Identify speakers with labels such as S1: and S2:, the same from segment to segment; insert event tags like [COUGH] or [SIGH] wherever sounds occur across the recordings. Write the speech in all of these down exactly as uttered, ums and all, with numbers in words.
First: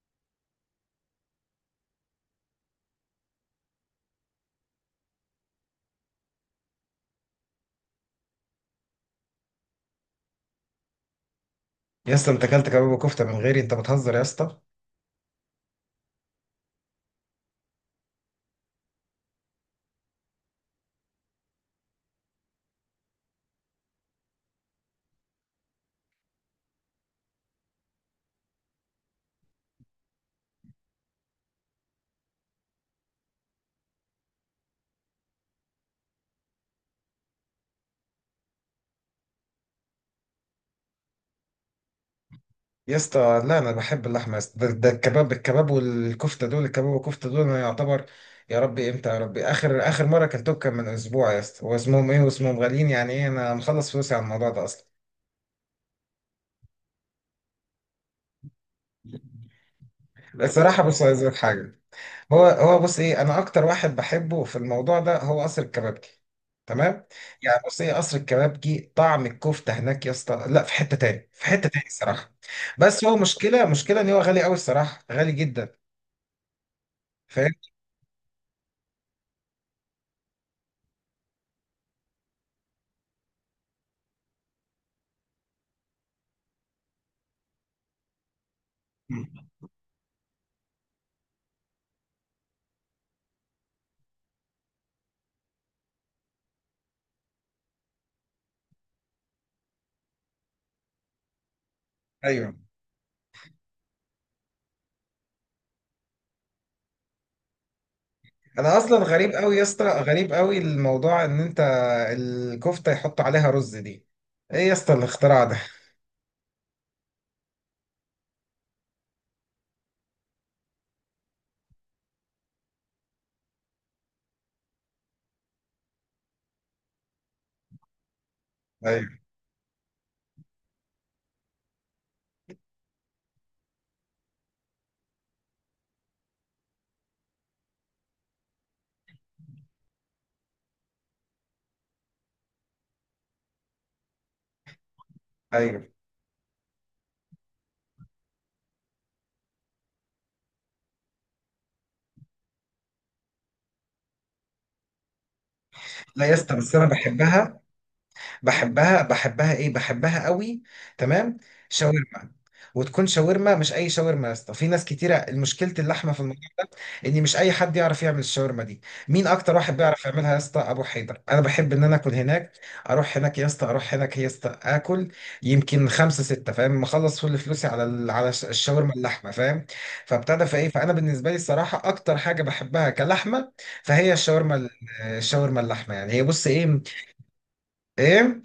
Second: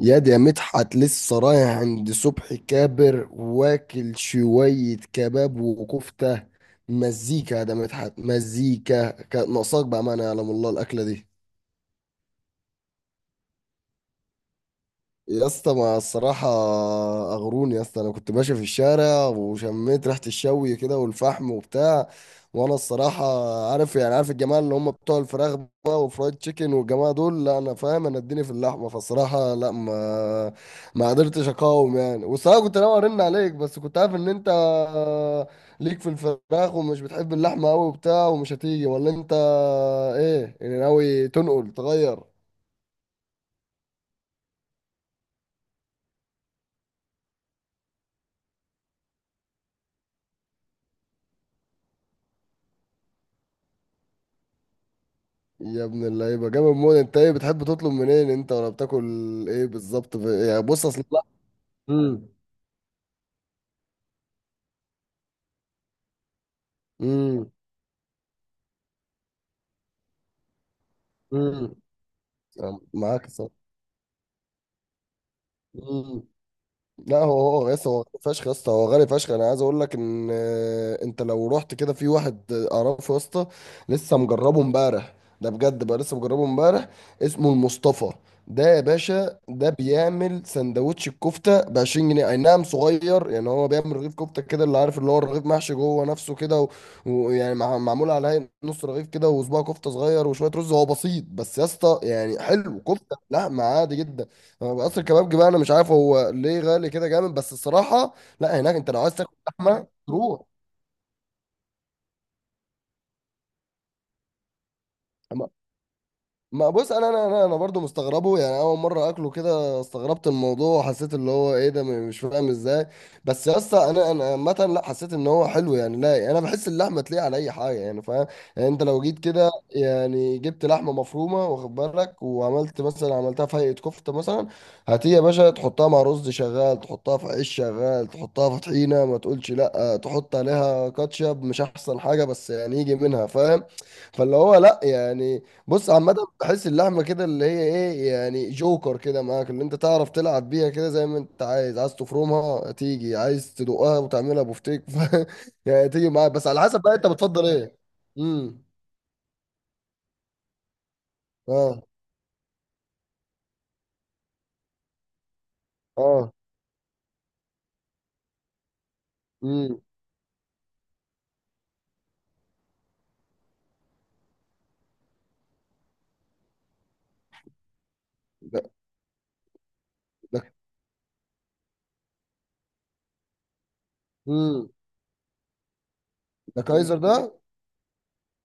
S1: ياد يا مدحت، لسه رايح عند صبحي كابر واكل شوية كباب وكفتة. مزيكا يا ده مدحت، مزيكا كانت ناقصاك بأمانة، يعلم الله الأكلة دي.
S2: يا اسطى انت اكلت كباب وكفته من غيري؟ انت بتهزر يا اسطى.
S1: يا اسطى ما الصراحة، أغروني يا اسطى، أنا كنت ماشي في الشارع وشميت ريحة الشوي كده والفحم وبتاع. وأنا الصراحة، عارف يعني عارف الجماعة اللي هم بتوع الفراخ بقى وفرايد تشيكن والجماعة دول، لا أنا فاهم، أنا اديني في اللحمة، فالصراحة لا ما ما قدرتش أقاوم يعني. والصراحة كنت ناوي أرن عليك بس كنت عارف إن أنت ليك في الفراخ ومش بتحب اللحمة أوي وبتاع ومش هتيجي، ولا أنت إيه يعني، ناوي تنقل تغير؟
S2: يا اسطى، لا انا بحب اللحمه يا اسطى. ده, ده الكباب. الكباب والكفته دول الكباب والكفته دول انا يعتبر. يا ربي امتى يا ربي؟ اخر اخر مره اكلتهم كان من اسبوع يا اسطى، واسمهم ايه واسمهم، غاليين يعني، ايه انا مخلص فلوسي على الموضوع ده اصلا.
S1: يا ابن اللعيبه، جامد موت. انت ايه بتحب تطلب منين، انت ولا بتاكل ايه بالظبط في... يعني
S2: الصراحه
S1: بص
S2: بص،
S1: اصل
S2: عايز
S1: لا.
S2: أقول لك حاجه.
S1: امم.
S2: هو هو بص ايه، انا اكتر واحد بحبه في الموضوع ده هو قصر الكبابجي. تمام.
S1: امم.
S2: يعني بص ايه، قصر الكبابجي طعم الكفته هناك يا اسطى، لا في حته تاني، في حته
S1: امم.
S2: تاني الصراحه. بس هو
S1: معاك.
S2: مشكله مشكله ان هو غالي قوي الصراحه، غالي جدا.
S1: صح. لا
S2: فاهم.
S1: هو هو يا اسطى، هو غالي فشخ، يا اسطى هو غالي فشخ. انا عايز اقول لك ان آه، انت لو رحت كده في واحد اعرفه يا اسطى، لسه مجربه امبارح. ده بجد بقى، لسه مجربه امبارح. اسمه المصطفى. ده يا
S2: مم.
S1: باشا ده بيعمل سندوتش الكفته ب عشرين جنيه، اي نعم صغير، يعني هو بيعمل رغيف كفته كده اللي عارف، اللي هو الرغيف محشي جوه نفسه كده و- ويعني مع- معمول على هيئة نص رغيف كده وصباع كفته صغير وشويه رز. هو بسيط بس يا اسطى، يعني
S2: ايوه.
S1: حلو. كفته لا عادي جدا. هو قصر الكبابجي بقى، انا مش عارف هو ليه غالي كده جامد بس الصراحه. لا هناك
S2: انا
S1: انت
S2: اصلا
S1: لو عايز
S2: غريب
S1: تاكل
S2: قوي يا اسطى،
S1: لحمه
S2: غريب
S1: تروح.
S2: قوي الموضوع ان انت الكفته يحط عليها رز دي، ايه يا اسطى الاختراع ده؟
S1: ما بص، انا انا انا انا برضو مستغربه يعني. اول مره اكله كده استغربت الموضوع وحسيت اللي هو ايه ده، م- مش فاهم ازاي. بس يا اسطى انا انا عامه لا حسيت ان هو حلو يعني. لا يعني انا بحس اللحمه تليق على اي حاجه يعني، فاهم؟ يعني انت لو
S2: ايوه
S1: جيت كده يعني جبت لحمه مفرومه واخد بالك وعملت مثلا، عملتها في هيئه كفته مثلا، هاتيه يا باشا، تحطها مع رز شغال، تحطها في عيش شغال، تحطها في طحينه، ما تقولش لا تحط عليها كاتشب مش احسن حاجه، بس يعني يجي منها، فاهم؟ فاللي هو لا يعني.
S2: ايوه.
S1: بص عامة، بحس اللحمة كده اللي هي ايه، يعني جوكر كده معاك، اللي انت تعرف تلعب بيها كده زي ما انت عايز عايز تفرمها تيجي، عايز تدقها وتعملها بفتيك [LAUGHS] ف... يعني تيجي
S2: لا
S1: معاك،
S2: يا
S1: بس
S2: اسطى،
S1: على
S2: بس
S1: حسب
S2: انا
S1: بقى انت بتفضل
S2: بحبها.
S1: ايه. امم.
S2: بحبها بحبها ايه، بحبها قوي. تمام.
S1: اه.
S2: شاورما. وتكون شاورما مش اي شاورما يا اسطى، في ناس كتيره مشكله اللحمه في
S1: اه.
S2: الموضوع ان مش اي حد يعرف يعمل الشاورما دي. مين اكتر واحد
S1: امم.
S2: بيعرف يعملها يا اسطى؟ ابو حيدر. انا بحب ان انا اكل هناك، اروح هناك يا اسطى، اروح هناك يا اسطى اكل. يمكن خمسة ستة، فاهم، مخلص كل فلوسي على ال- على الش-
S1: ده
S2: الشاورما اللحمه، فاهم. فابتدى
S1: ده
S2: في ايه، فانا بالنسبه لي الصراحه اكتر حاجه بحبها كلحمه فهي الشاورما ال-
S1: امم.
S2: الشاورما اللحمه. يعني هي بص
S1: ده
S2: ايه.
S1: كايزر ده
S2: ايه؟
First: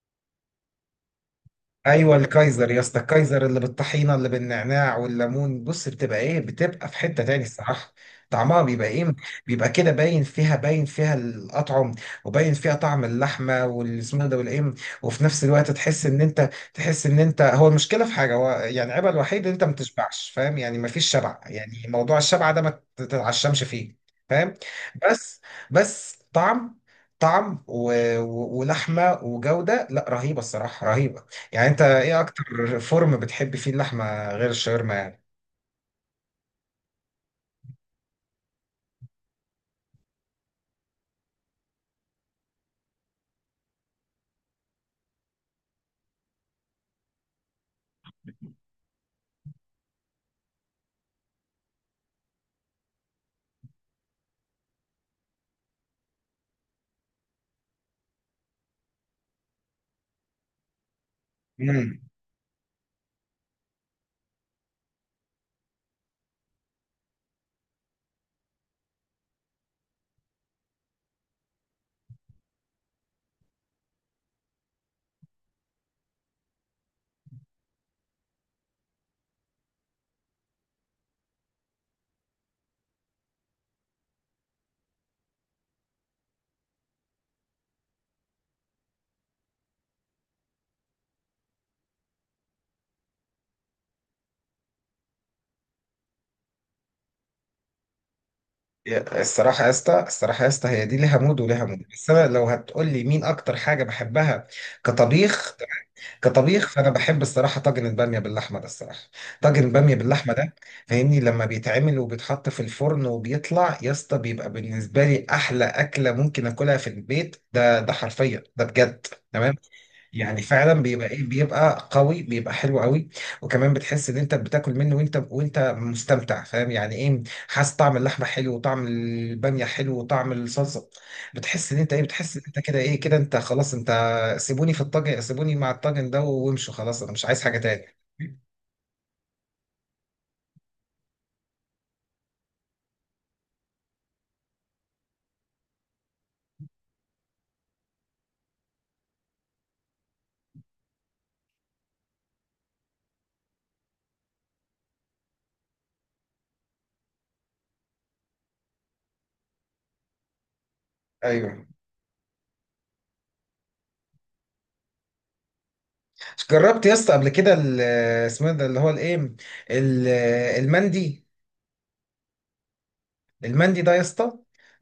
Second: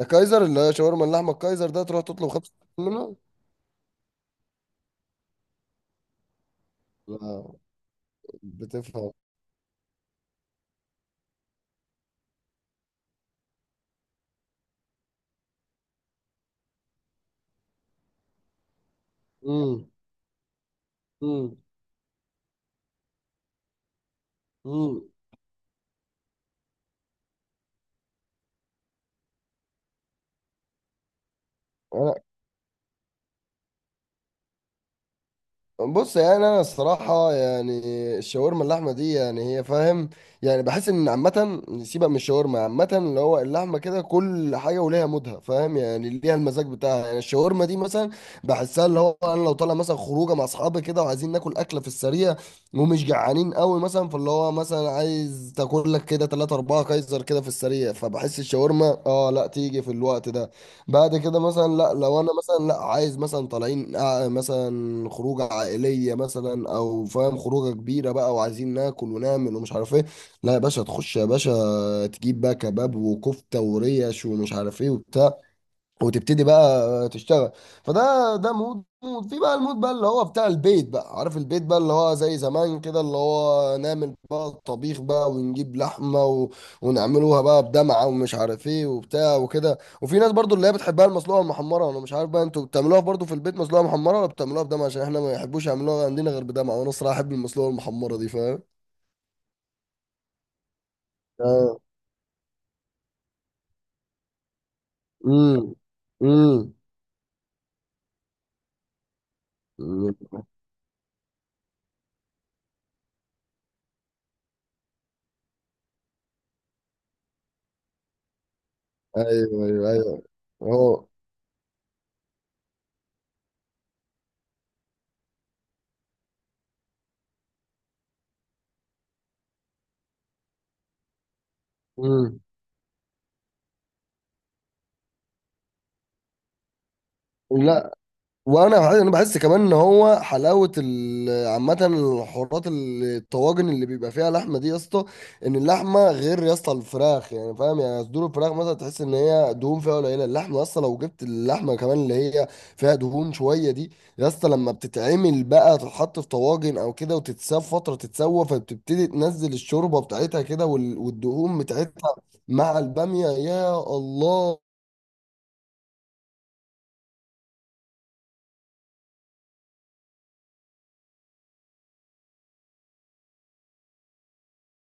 S1: ده كايزر اللي هي شاورما اللحمة. الكايزر ده تروح
S2: ايوه
S1: تطلب خمسة
S2: الكايزر يا اسطى،
S1: منه.
S2: الكايزر اللي بالطحينه اللي بالنعناع والليمون، بص بتبقى ايه، بتبقى في حته تاني
S1: لا
S2: الصراحه. طعمها بيبقى
S1: بتفهم.
S2: ايه، بيبقى كده باين فيها، باين فيها الاطعم وباين فيها طعم اللحمه والسمنه ده والايه. وفي نفس الوقت تحس ان انت، تحس ان انت، هو المشكله في حاجه، هو يعني عيبها الوحيد ان انت ما
S1: امم.
S2: بتشبعش فاهم يعني، ما فيش شبع
S1: امم.
S2: يعني، موضوع الشبع ده ما تتعشمش فيه. فاهم.
S1: امم.
S2: بس. بس طعم. طعم و... و... ولحمه وجوده، لا رهيبه الصراحه، رهيبه. يعني انت ايه اكتر فورم بتحب فيه اللحمه غير الشاورما يعني؟
S1: بص يعني انا الصراحه يعني الشاورما اللحمه دي يعني هي، فاهم؟ يعني بحس ان عامه سيبك من الشاورما، عامه اللي هو اللحمه كده كل حاجه وليها مودها، فاهم؟ يعني ليها المزاج بتاعها. يعني الشاورما دي مثلا بحسها اللي هو انا لو طالع مثلا خروجه مع اصحابي كده وعايزين ناكل اكله في السريع ومش جعانين قوي مثلا، فاللي هو مثلا عايز تاكل لك كده تلاته اربعه كايزر كده في السريع، فبحس الشاورما اه لا تيجي في الوقت ده. بعد كده مثلا، لا
S2: امم.
S1: لو انا مثلا، لا عايز مثلا طالعين آه، مثلا خروجه عائليه مثلا، او فاهم خروجه كبيره بقى وعايزين ناكل ونعمل ومش عارف ايه، لا يا باشا تخش يا باشا تجيب بقى كباب وكفته وريش ومش عارف ايه وبتاع وتبتدي بقى تشتغل. فده ده مود مود في بقى المود بقى اللي هو بتاع البيت بقى، عارف؟ البيت بقى اللي هو زي زمان كده، اللي هو نعمل بقى الطبيخ بقى ونجيب لحمة و... ونعملوها بقى بدمعة ومش عارف ايه وبتاع وكده. وفي ناس برضو اللي هي بتحبها المسلوقة المحمرة، انا مش عارف بقى انتوا بتعملوها برضو في البيت مسلوقة محمرة ولا بتعملوها بدمعة؟ عشان احنا ما يحبوش يعملوها عندنا غير بدمعة، وانا الصراحة احب المسلوقة المحمرة دي، فاهم؟
S2: يا، الصراحه يا اسطى، الصراحه يا اسطى، هي دي ليها مود وليها
S1: اه.
S2: مود، بس انا لو هتقول لي مين اكتر حاجه بحبها كطبيخ.
S1: امم.
S2: كطبيخ
S1: امم.
S2: فانا بحب الصراحه طاجن الباميه باللحمه ده الصراحه. طاجن الباميه باللحمه ده، فاهمني، لما بيتعمل وبيتحط في الفرن وبيطلع يا اسطى، بيبقى بالنسبه لي احلى اكله ممكن اكلها في البيت ده، ده حرفيا ده بجد. تمام.
S1: ايوه، ايوه، ايوه.
S2: يعني فعلا بيبقى
S1: هو.
S2: ايه، بيبقى قوي، بيبقى حلو قوي. وكمان بتحس ان انت بتاكل منه وانت وانت مستمتع، فاهم يعني ايه، حاسس طعم اللحمه حلو وطعم الباميه حلو وطعم الصلصه. بتحس ان انت ايه، بتحس
S1: امم.
S2: ان انت كده ايه، كده انت خلاص انت، سيبوني في الطاجن، سيبوني مع الطاجن ده وامشوا، خلاص انا مش عايز حاجه
S1: لا
S2: تاني.
S1: وانا بحس- انا بحس كمان ان هو حلاوه ال- عامه الحوارات ال- الطواجن اللي بيبقى فيها لحمه دي يا اسطى. ان اللحمه غير يا اسطى الفراخ، يعني فاهم؟ يعني صدور الفراخ مثلا تحس ان هي دهون فيها قليله. اللحمه يا اسطى لو جبت اللحمه كمان اللي هي فيها دهون شويه دي، يا اسطى لما بتتعمل بقى تتحط في طواجن او كده وتتساب فتره تتسوى، فبتبتدي تنزل الشوربه بتاعتها كده وال- والدهون
S2: ايوه.
S1: بتاعتها مع الباميه، يا الله.
S2: جربت يا اسطى قبل كده ال- اسمه إيه ده اللي هو الايه، ال- المندي؟ المندي ده يا اسطى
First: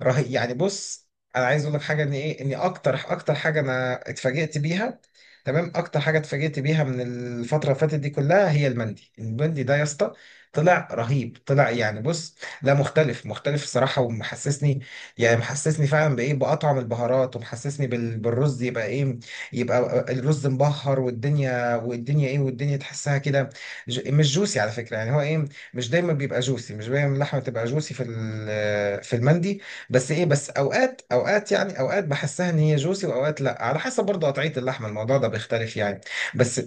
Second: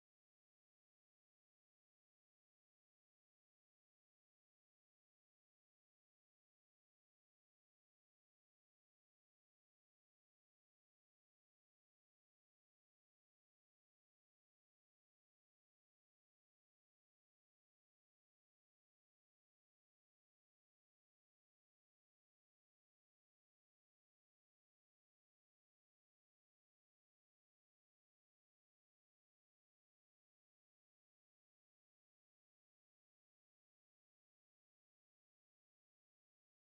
S2: رهيب، يعني بص، انا عايز اقول لك حاجه ان ايه، ان اكتر اكتر حاجه انا اتفاجئت بيها، تمام، اكتر حاجه اتفاجئت بيها من الفتره اللي فاتت دي كلها، هي المندي. المندي ده يا اسطى طلع رهيب، طلع يعني بص، لا مختلف مختلف الصراحه، ومحسسني، يعني محسسني فعلا بايه، باطعم البهارات، ومحسسني بال- بالرز، يبقى ايه، يبقى الرز مبهر والدنيا، والدنيا ايه، والدنيا تحسها كده. ج- مش جوسي على فكره، يعني هو ايه، مش دايما بيبقى جوسي، مش دايما اللحمه بتبقى جوسي في ال- في المندي. بس ايه، بس اوقات اوقات يعني، اوقات بحسها ان هي جوسي واوقات لا، على حسب برضه قطعيه اللحمه الموضوع ده بيختلف يعني. بس.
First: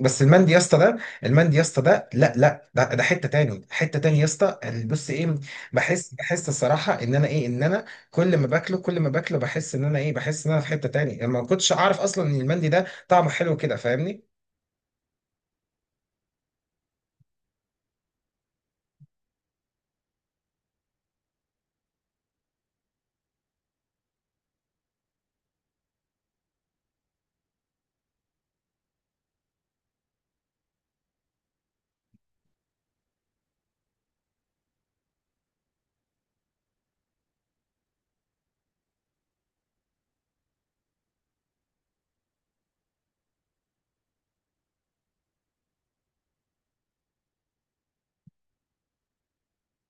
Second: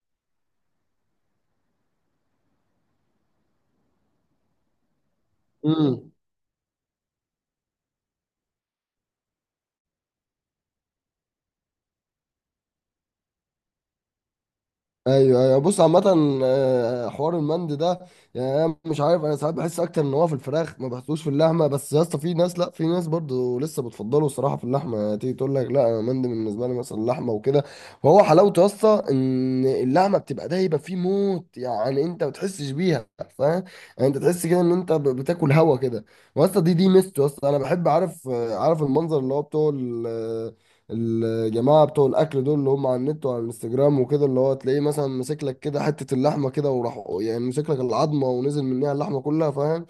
S2: بس المندي يا اسطى ده، المندي يا اسطى ده، لا لا، ده, ده حته تاني، حته تاني يا اسطى. بص ايه، بحس بحس الصراحه ان انا ايه، ان انا كل ما باكله كل ما باكله بحس ان انا ايه، بحس ان انا في حته تاني، يعني ما كنتش اعرف اصلا ان المندي ده طعمه حلو كده، فاهمني.
S1: ايوه ايوه، بص عامة. آه، حوار المند ده، يعني انا مش عارف، انا ساعات بحس اكتر ان هو في الفراخ ما بحسوش في اللحمة، بس يا اسطى في ناس لا، في ناس برضو لسه بتفضله الصراحة في اللحمة، يعني تيجي تقول لك لا انا المند بالنسبة لي مثلا اللحمة وكده. فهو حلاوته يا اسطى ان اللحمة بتبقى دايبة فيه موت يعني، انت ما بتحسش بيها، فاهم؟ يعني انت تحس كده ان انت ب- بتاكل هوا كده. واسطى دي دي ميزته يا اسطى. انا بحب، عارف آه، عارف المنظر اللي هو بتوع الجماعة بتوع الأكل دول اللي هم على النت وعلى الانستجرام وكده، اللي هو تلاقيه مثلا ماسك لك كده حتة اللحمة كده، وراح يعني ماسك لك العظمة ونزل منها اللحمة كلها، فاهم؟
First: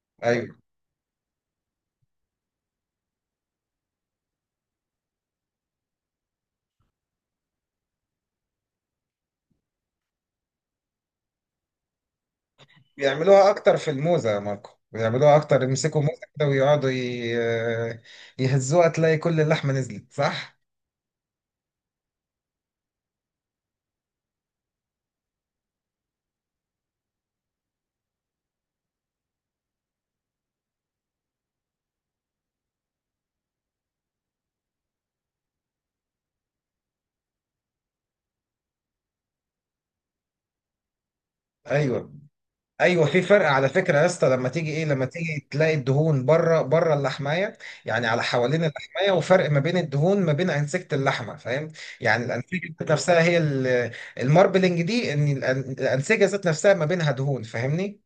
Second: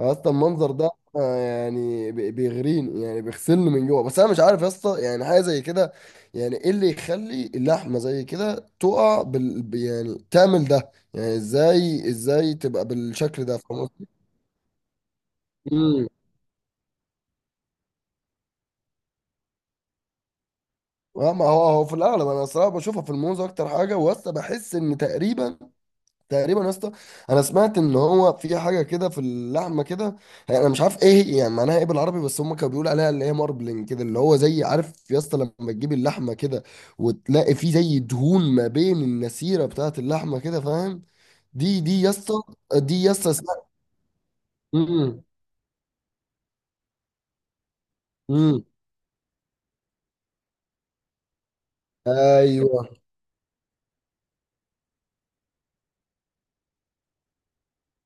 S1: أصلا
S2: ايوه،
S1: المنظر ده آه، يعني بي- بيغريني يعني بيغسلني من جوه. بس أنا مش عارف يا اسطى يعني حاجة زي كده. يعني إيه اللي يخلي اللحمة زي كده تقع بال ب- يعني تعمل ده يعني إزاي إزاي تبقى بالشكل
S2: بيعملوها
S1: ده،
S2: اكتر
S1: فاهم
S2: في
S1: قصدي؟
S2: الموزة يا ماركو، بيعملوها اكتر، يمسكوا
S1: مم.
S2: موزة كده ويقعدوا ي- يهزوها، تلاقي كل اللحمة نزلت، صح.
S1: اه، ما هو هو في الأغلب أنا الصراحة بشوفها في الموز أكتر حاجة. وأصلا بحس إن تقريبا تقريبا يا اسطى، انا سمعت ان هو في حاجه كده في اللحمه كده، يعني انا مش عارف ايه هي، يعني معناها ايه بالعربي، بس هم كانوا بيقولوا عليها اللي هي ماربلنج كده، اللي هو زي، عارف يا اسطى لما تجيب اللحمه كده وتلاقي فيه زي دهون ما بين النسيره بتاعه اللحمه كده، فاهم؟ دي دي يا
S2: ايوه
S1: اسطى، دي
S2: ايوه،
S1: يا
S2: في
S1: اسطى
S2: فرق
S1: اسمها.
S2: على فكره يا اسطى لما تيجي ايه، لما
S1: امم.
S2: تيجي تلاقي الدهون بره بره اللحمايه، يعني على حوالين
S1: امم.
S2: اللحمايه، وفرق ما بين الدهون ما بين انسجه اللحمه فاهم، يعني الانسجه
S1: ايوه،
S2: ذات نفسها هي ال- الماربلنج دي، ان الأن- الانسجه ذات نفسها ما بينها دهون، فاهمني.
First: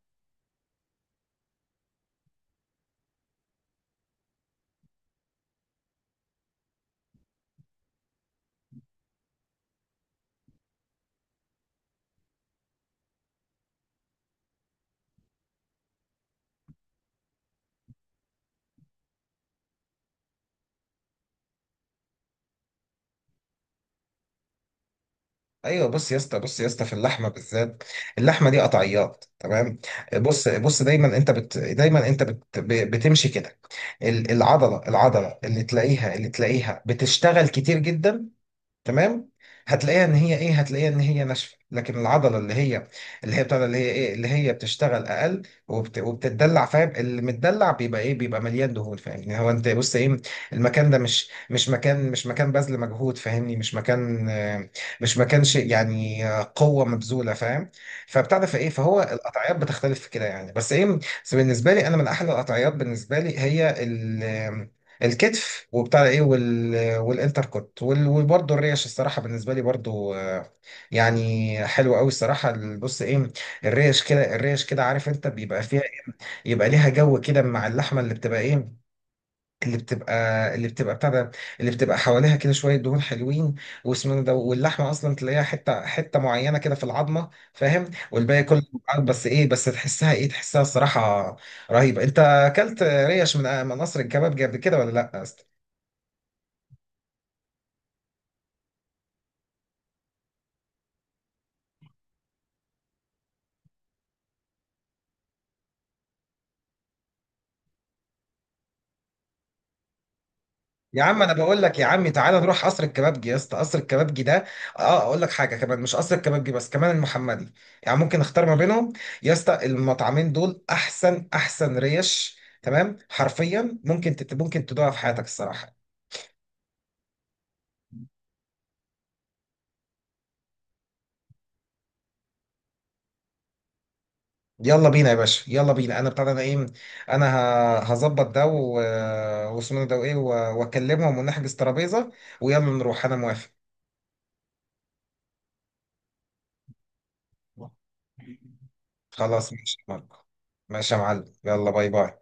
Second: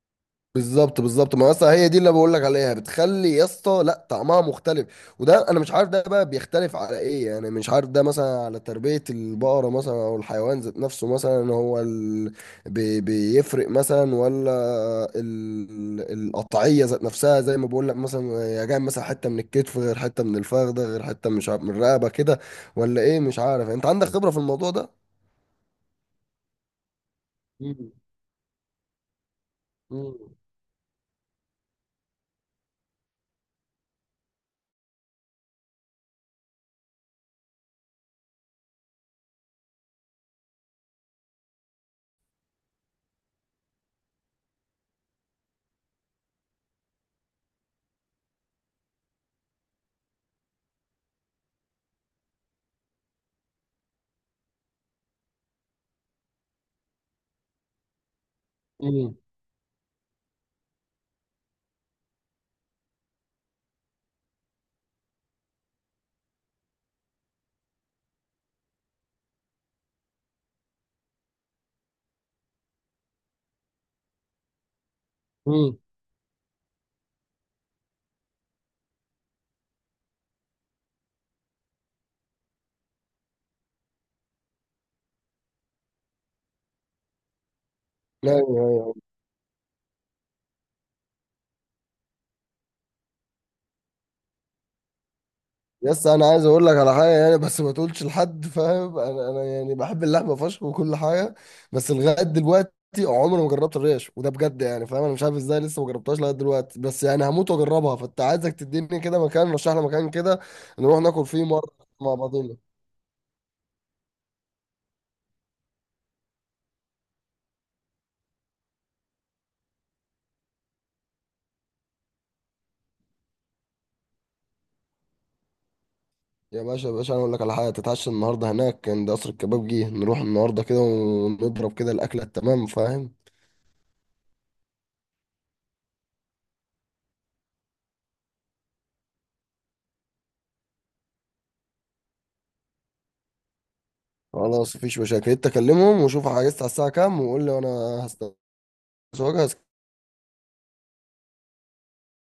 S1: بالظبط بالظبط. ما اصلا هي دي اللي بقول لك عليها، بتخلي يا اسطى لا طعمها مختلف. وده انا مش عارف ده بقى بيختلف على ايه، يعني مش عارف ده مثلا على تربية البقرة مثلا او الحيوان ذات نفسه مثلا، هو ال... بي... بيفرق مثلا، ولا ال... القطعية ذات نفسها زي ما بقول لك مثلا يا جاي مثلا، حتة من الكتف غير حتة من الفخذ غير حتة مش عارف من الرقبة كده، ولا ايه؟ مش عارف، انت عندك خبرة في الموضوع ده؟
S2: ايوه. بص يا اسطى، بص يا اسطى، في اللحمه بالذات
S1: مم.
S2: اللحمه دي قطعيات، تمام،
S1: مم.
S2: بص بص، دايما انت بت دايما انت بت ب- بتمشي كده، ال- العضله العضله اللي تلاقيها، اللي تلاقيها بتشتغل كتير جدا، تمام، هتلاقيها ان هي ايه، هتلاقيها ان هي ناشفه. لكن العضله اللي هي، اللي هي بتاع ده، اللي هي ايه، اللي هي بتشتغل اقل وبت... وبتتدلع، فاهم، اللي متدلع بيبقى ايه، بيبقى مليان دهون، فاهمني. هو انت بص ايه، المكان ده مش مش مكان، مش مكان بذل مجهود، فاهمني، مش مكان آه، مش مكان شيء يعني، آه، قوه مبذوله، فاهم. فبتاع ده فايه، فهو
S1: مم.
S2: القطعيات بتختلف في كده يعني، بس ايه، بس بالنسبه لي انا من احلى القطعيات بالنسبه لي هي ال... آه، الكتف، وبتاع ده ايه، وال والانتر كوت، وال- وبرضه الريش الصراحه بالنسبه لي برضه، آه، يعني حلوه قوي الصراحه، ال- بص ايه، الريش كده، الريش كده، عارف انت بيبقى
S1: مم.
S2: فيها إيه؟ يبقى ليها جو كده مع اللحمه اللي بتبقى ايه، اللي بتبقى اللي بتبقى بتاع ده، اللي بتبقى حواليها كده شويه دهون حلوين، واسمه ده، واللحمه اصلا تلاقيها حته حته معينه كده في العظمه، فاهم، والباقي كله،
S1: ايوه.
S2: بس ايه، بس تحسها ايه، تحسها الصراحه رهيبه. انت اكلت ريش من من قصر الكبابجي قبل كده ولا لا؟
S1: يس، انا عايز اقول لك على حاجه يعني، بس ما تقولش لحد، فاهم؟ انا انا يعني بحب اللحمه فشخ وكل حاجه، بس لغايه دلوقتي عمري ما جربت الريش. وده بجد يعني فاهم، انا مش عارف ازاي لسه ما جربتهاش لغايه دلوقتي، بس يعني هموت واجربها. فانت عايزك تديني كده مكان، رشح لي مكان كده نروح
S2: يا عم
S1: ناكل
S2: انا
S1: فيه
S2: بقول
S1: مره
S2: لك يا عمي،
S1: مع
S2: تعالى
S1: بعضنا.
S2: نروح قصر الكبابجي يا اسطى، قصر الكبابجي ده، اه اقول لك حاجه كمان، مش قصر الكبابجي بس، كمان المحمدي، يعني ممكن اختار ما بينهم. يا اسطى المطعمين دول احسن احسن ريش، تمام، حرفيا ممكن تت... ممكن تدوقها في حياتك الصراحه.
S1: يا باشا يا باشا انا اقول لك على حاجه، تتعشى النهارده هناك عند قصر الكباب جه، نروح النهارده كده ونضرب كده الاكله التمام، فاهم؟
S2: يلا بينا يا باشا، يلا بينا، انا بتاع ده، انا ايه، انا ه- هظبط ده و... واسمه ده وايه و- واكلمهم ونحجز ترابيزه، ويلا نروح، انا موافق.
S1: خلاص مفيش مشاكل، انت كلمهم وشوف عايز على الساعه كام وقول لي، وانا
S2: خلاص
S1: هستنى.
S2: ماشي يا ماركو. ماشي يا معلم، يلا باي باي.